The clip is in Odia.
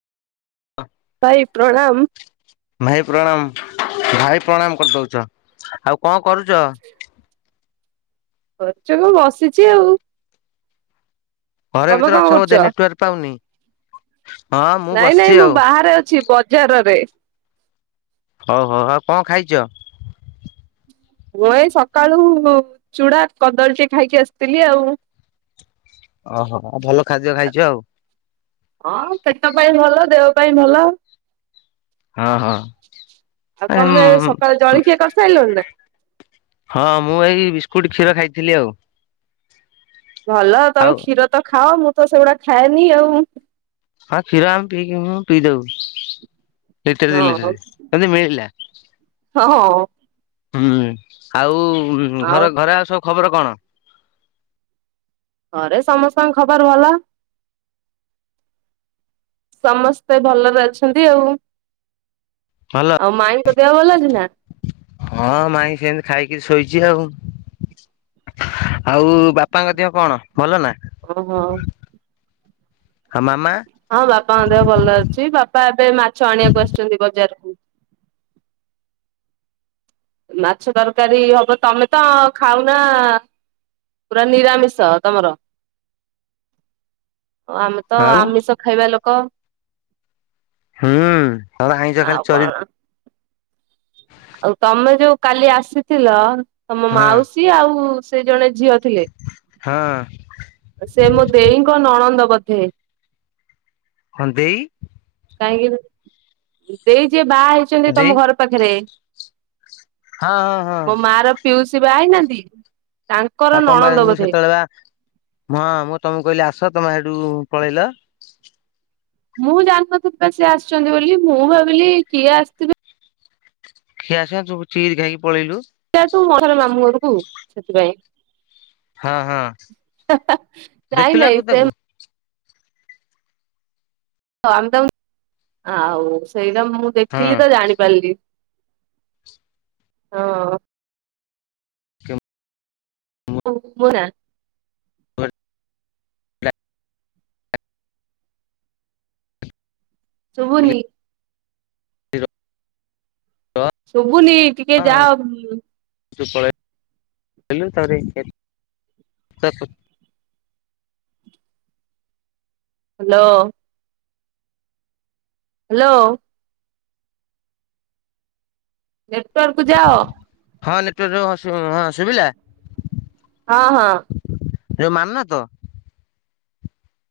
[unintelligible] ଭାଇ ପ୍ରଣାମ। ଭାଇ ପ୍ରଣାମ ଭାଇ ପ୍ରଣାମ କରିଦଉଛ ଆଉ କଣ କରୁଛ? [inaudible] କରଛ କ ବସିଛି ଆଉ ଘରେ ତମେ ଭିତରେ କଣ ଅଛ କରୁଛ? ବୋଧେ ନେଟୱାର୍କ ପାଉନି ହଁ ମୁଁ ନାଇଁ ବସିଛି ନାଇଁ ମୁଁ ଆଉ ବାହାରେ ଅଛି ବଜାରରେ। ହଉ ହଉ ଆଉ କଣ ଖାଇଛ? ମୁଁ ଏଇ ସକାଳୁ ଚୂଡା କଦଳୀଟେ ଖାଇକି ଆସିଥିଲି ଆଉ। ଓହୋ ଆଉ ଭଲ ଖାଦ୍ୟ ଖାଇଛ ଆଉ ହଁ ପେଟ ପାଇଁ ଭଲ ଦେହ ପାଇଁ ଭଲ। ହଁ ହଁ ଆଉ ତମେ ସକାଳ ଜଳଖିଆ କରିସାରିଲନ ନା? ହଁ ମୁଁ ଏଇ ବିସ୍କୁଟ କ୍ଷୀର ଖାଇଥିଲି ଆଉ। ଭଲ ତମେ ଆଉ କ୍ଷୀର ତ ଖାଅ ମୁଁ ତ ସେଗୁଡା ଖାଏନି ଆଉ। ହଁ କ୍ଷୀର ଆମେ ପିଇକି ପିଇଦବୁ ଲିଟର ଦି ଲିଟରେ ଯଦି ମିଳିଲା। ହଁ-ହଁ। ହୁଁ ଆଉ ଘର ଘରେ ଆଉ ସବୁ ଖବର କଣ? ଘରେ ସମସ୍ତଙ୍କ ଖବର ଭଲ। ସମସ୍ତେ ଭଲରେ ଅଛନ୍ତି ଆଉ ଭଲ? ଆଉ ମାଇଙ୍କ ଦେହ ଭଲ ଅଛି ନା? ହଁ ମାଇଁ ସେମିତି ଖାଇକି ଶୋଇଛି ଆଉ। ଆଉ ବାପାଙ୍କ ଦେହ କଣ ଭଲ ନା? ଓ ହଁ। ଆଉ ମାମା। ହଁ ବାପାଙ୍କ ଦେହ ଭଲ ଅଛି ବାପା ଏବେ ମାଛ ଆଣିବାକୁ ଆସିଛନ୍ତି ବଜାରକୁ। ମାଛ ତରକାରୀ ହବ ତମେ ତ ଖାଉନା ପୁରା ନିରାମିଷ ତମର। ଓ ଆମେ ତ ଆଉ ଆମିଷ ଖାଇବା ଲୋକ। ହୁଁ ଆଉ ଆଇଁଷ ଆଉ ଖାଲି ଚରି କଣ ଆଉ ତମେ ଯୋଉଁ କାଲି ଆସିଥିଲ ତମ ହଁ ମାଉସୀ ଆଉ ସେ ଜଣେ ଝିଅ ଥିଲେ। ହଁ ସେ ମୋ ଦେଇଙ୍କ ନଣନ୍ଦ ବୋଧେ। ହଁ ଦେଇ କାହିଁକି ଦେଇ ଯିଏ ବାହା ହେଇଛନ୍ତି ଦେଇ ତମ ଘର ପାଖରେ। ହଁ-ହଁ। ମୋ ମା ର ପିଉସୀ ବା ହେଇନାହାନ୍ତି ଆଉ ତାଙ୍କର ତମ ବା ନଣନ୍ଦ ବୋଧେ। [unintelligible] ହଁ ମୁଁ ତମକୁ କହିଲି ଆସ ତମେ ସେଇଠୁ ପଳେଇଲ। ମୁଁ ଜାଣିିନଥିଲି ବା ସିଏ ଆସିଛନ୍ତି ବୋଲି ମୁଁ ଭାବିଲି କିଏ ଆସିଥିବେ। ସିଏ ଆସିବ ତୁ ଉଠିକିରି ଖାଇକି ପଳେଇଲୁ। ସେଇ ତୁ [unintelligible] ମାମୁଁ ଘରକୁ ସେଥିପାଇଁ। ହଁ ହଁ ନାଇଁ ଦେଖିଲୁ ଆକୁ ନାଇଁ ସେ ତାକୁ ହ ଆମେ ତ ଆଉ ସେଇଟା ମୁଁ ହଁ। ଦେଖିଲି ତ ଜାଣିପାରିଲି। ହଁ। କେମ ଓ ବରା। ହ। ଶୁଭୁନି। ଶୁଭୁନି ଟିକେ ଯାଅ। [unintelligible] ହ୍ୟାଲୋ। ହ୍ୟାଲୋ। ନେଟୱାର୍କ କୁ ଯାଅ। ହଁ ନେଟୱାର୍କର ହଁ ଶୁଭିଲା? ହଁ-ହଁ। ଯୋଉ ମାନ ତ?